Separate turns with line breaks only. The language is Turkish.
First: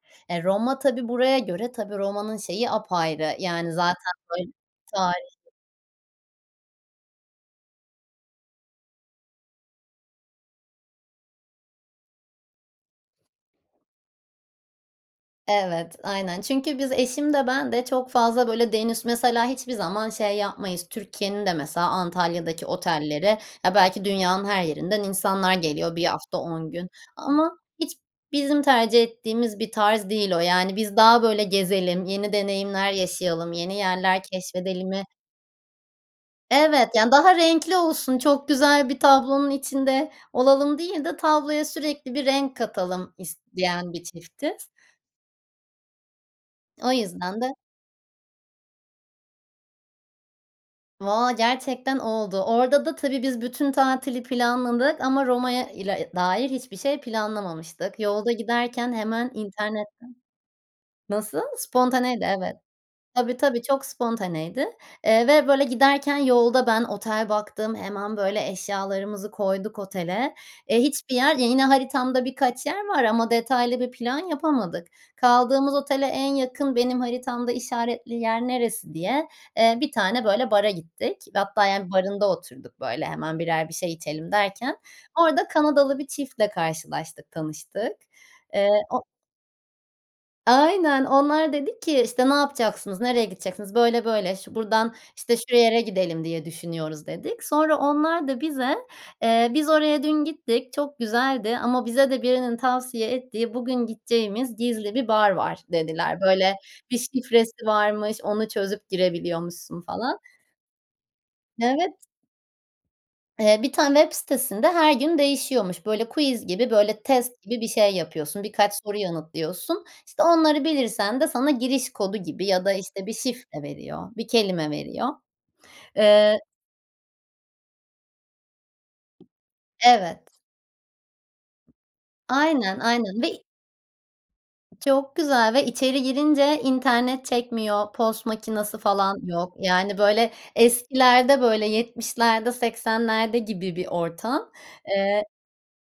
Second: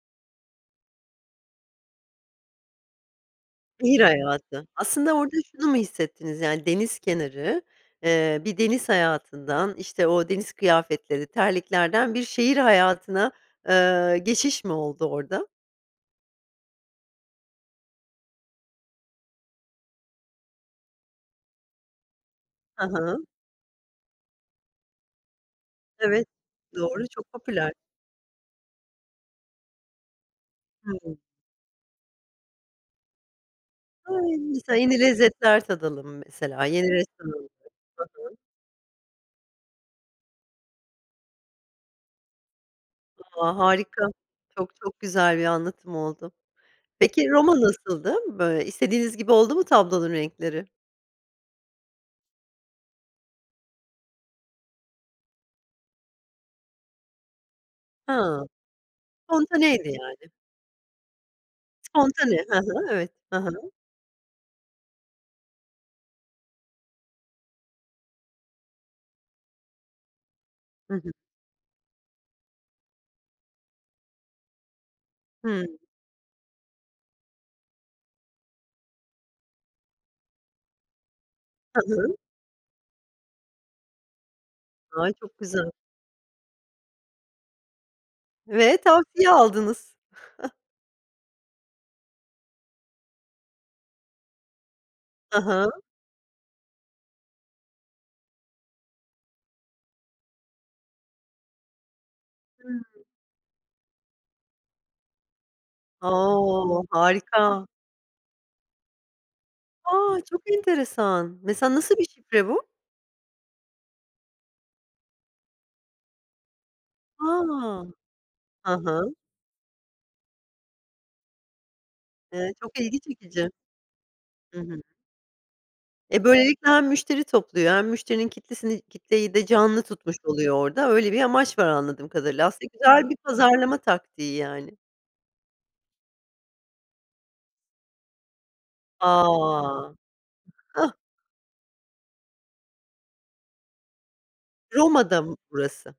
Eee, Roma, tabii, buraya göre, tabii, Roma'nın şeyi apayrı yani
Şehir
zaten, böyle, bir
hayatı. Aslında orada
tarihi
şunu mu hissettiniz yani deniz kenarı, eee, bir deniz hayatından, işte, o deniz kıyafetleri, terliklerden bir şehir hayatına, eee, geçiş mi oldu orada?
Evet, aynen. Çünkü biz eşim de ben de çok fazla, böyle, deniz mesela hiçbir zaman şey yapmayız. Türkiye'nin de mesela Antalya'daki
Hı hı.
otelleri ya belki dünyanın her yerinden insanlar geliyor 1
Evet.
hafta 10 gün
Doğru çok
ama
popüler.
hiç bizim tercih ettiğimiz bir tarz değil o yani.
Hı
Biz
hı.
daha böyle gezelim yeni deneyimler yaşayalım yeni yerler
Ay, mesela yeni
keşfedelimi
lezzetler tadalım mesela
Evet,
yeni
yani daha
restoranlar
renkli olsun
Hı hı.
çok güzel bir tablonun içinde olalım değil de tabloya sürekli bir renk katalım
A,
isteyen bir
harika,
çiftiz.
çok, çok güzel bir anlatım oldu.
O
Peki
yüzden de
Roma nasıldı? Böyle istediğiniz gibi oldu mu tablonun renkleri?
Valla gerçekten oldu. Orada da, tabii, biz bütün tatili planladık ama Roma'ya ile dair hiçbir şey planlamamıştık yolda
Ha,
giderken hemen
spontaneydi
internette
yani.
Nasıl? Spontaneydi,
Spontane,
evet,
hı hı, evet.
tabii,
Hı
tabii,
hı.
çok spontaneydi, eee, ve böyle giderken yolda ben otel baktım hemen böyle eşyalarımızı koyduk otele, eee,
Hı hı.
hiçbir yer ya yine haritamda birkaç yer var ama detaylı bir plan yapamadık.
Hımm.
Kaldığımız otele en yakın benim haritamda işaretli yer neresi diye, eee, bir tane, böyle, bara gittik hatta
Hı
yani
hı.
barında oturduk böyle hemen 1'er bir şey içelim derken
Ay, çok
orada
güzel.
Kanadalı bir çiftle karşılaştık tanıştık. Eee,
Ve
o
tavsiye aldınız.
Aynen. Onlar dedik ki, işte, "Ne yapacaksınız? Nereye gideceksiniz? Böyle böyle. Şu buradan, işte,
Hı hı.
şuraya gidelim." diye düşünüyoruz dedik. Sonra onlar da bize, eee, "Biz oraya dün gittik. Çok güzeldi ama bize de birinin
Hımm.
tavsiye ettiği bugün gideceğimiz gizli bir bar var." dediler. Böyle,
O,
bir şifresi
harika!
varmış. Onu çözüp girebiliyormuşsun falan.
A! Çok enteresan. Mesela,
Evet.
nasıl bir şifre bu?
Eee, bir tane web sitesinde her gün değişiyormuş. Böyle quiz gibi, böyle, test gibi bir
A!
şey yapıyorsun birkaç
Hı
soru
hı.
yanıtlıyorsun. İşte, onları bilirsen de sana giriş kodu gibi
Eee,
ya da,
çok ilgi
işte, bir
çekici!
şifre veriyor bir
Hı
kelime
hı.
veriyor.
E,
Eee
böylelikle hem müşteri topluyor hem müşterinin kitlesini kitleyi de canlı tutmuş
Evet.
oluyor orada. Öyle bir amaç var anladığım kadarıyla. Aslında
Aynen,
güzel bir
aynen, ve
pazarlama taktiği yani.
çok güzel ve içeri girince internet çekmiyor. Pos makinesi falan yok.
A!
Yani, böyle, eskilerde, böyle, 70'lerde 80'lerde gibi bir ortam,
Roma'da
eee
mı burası?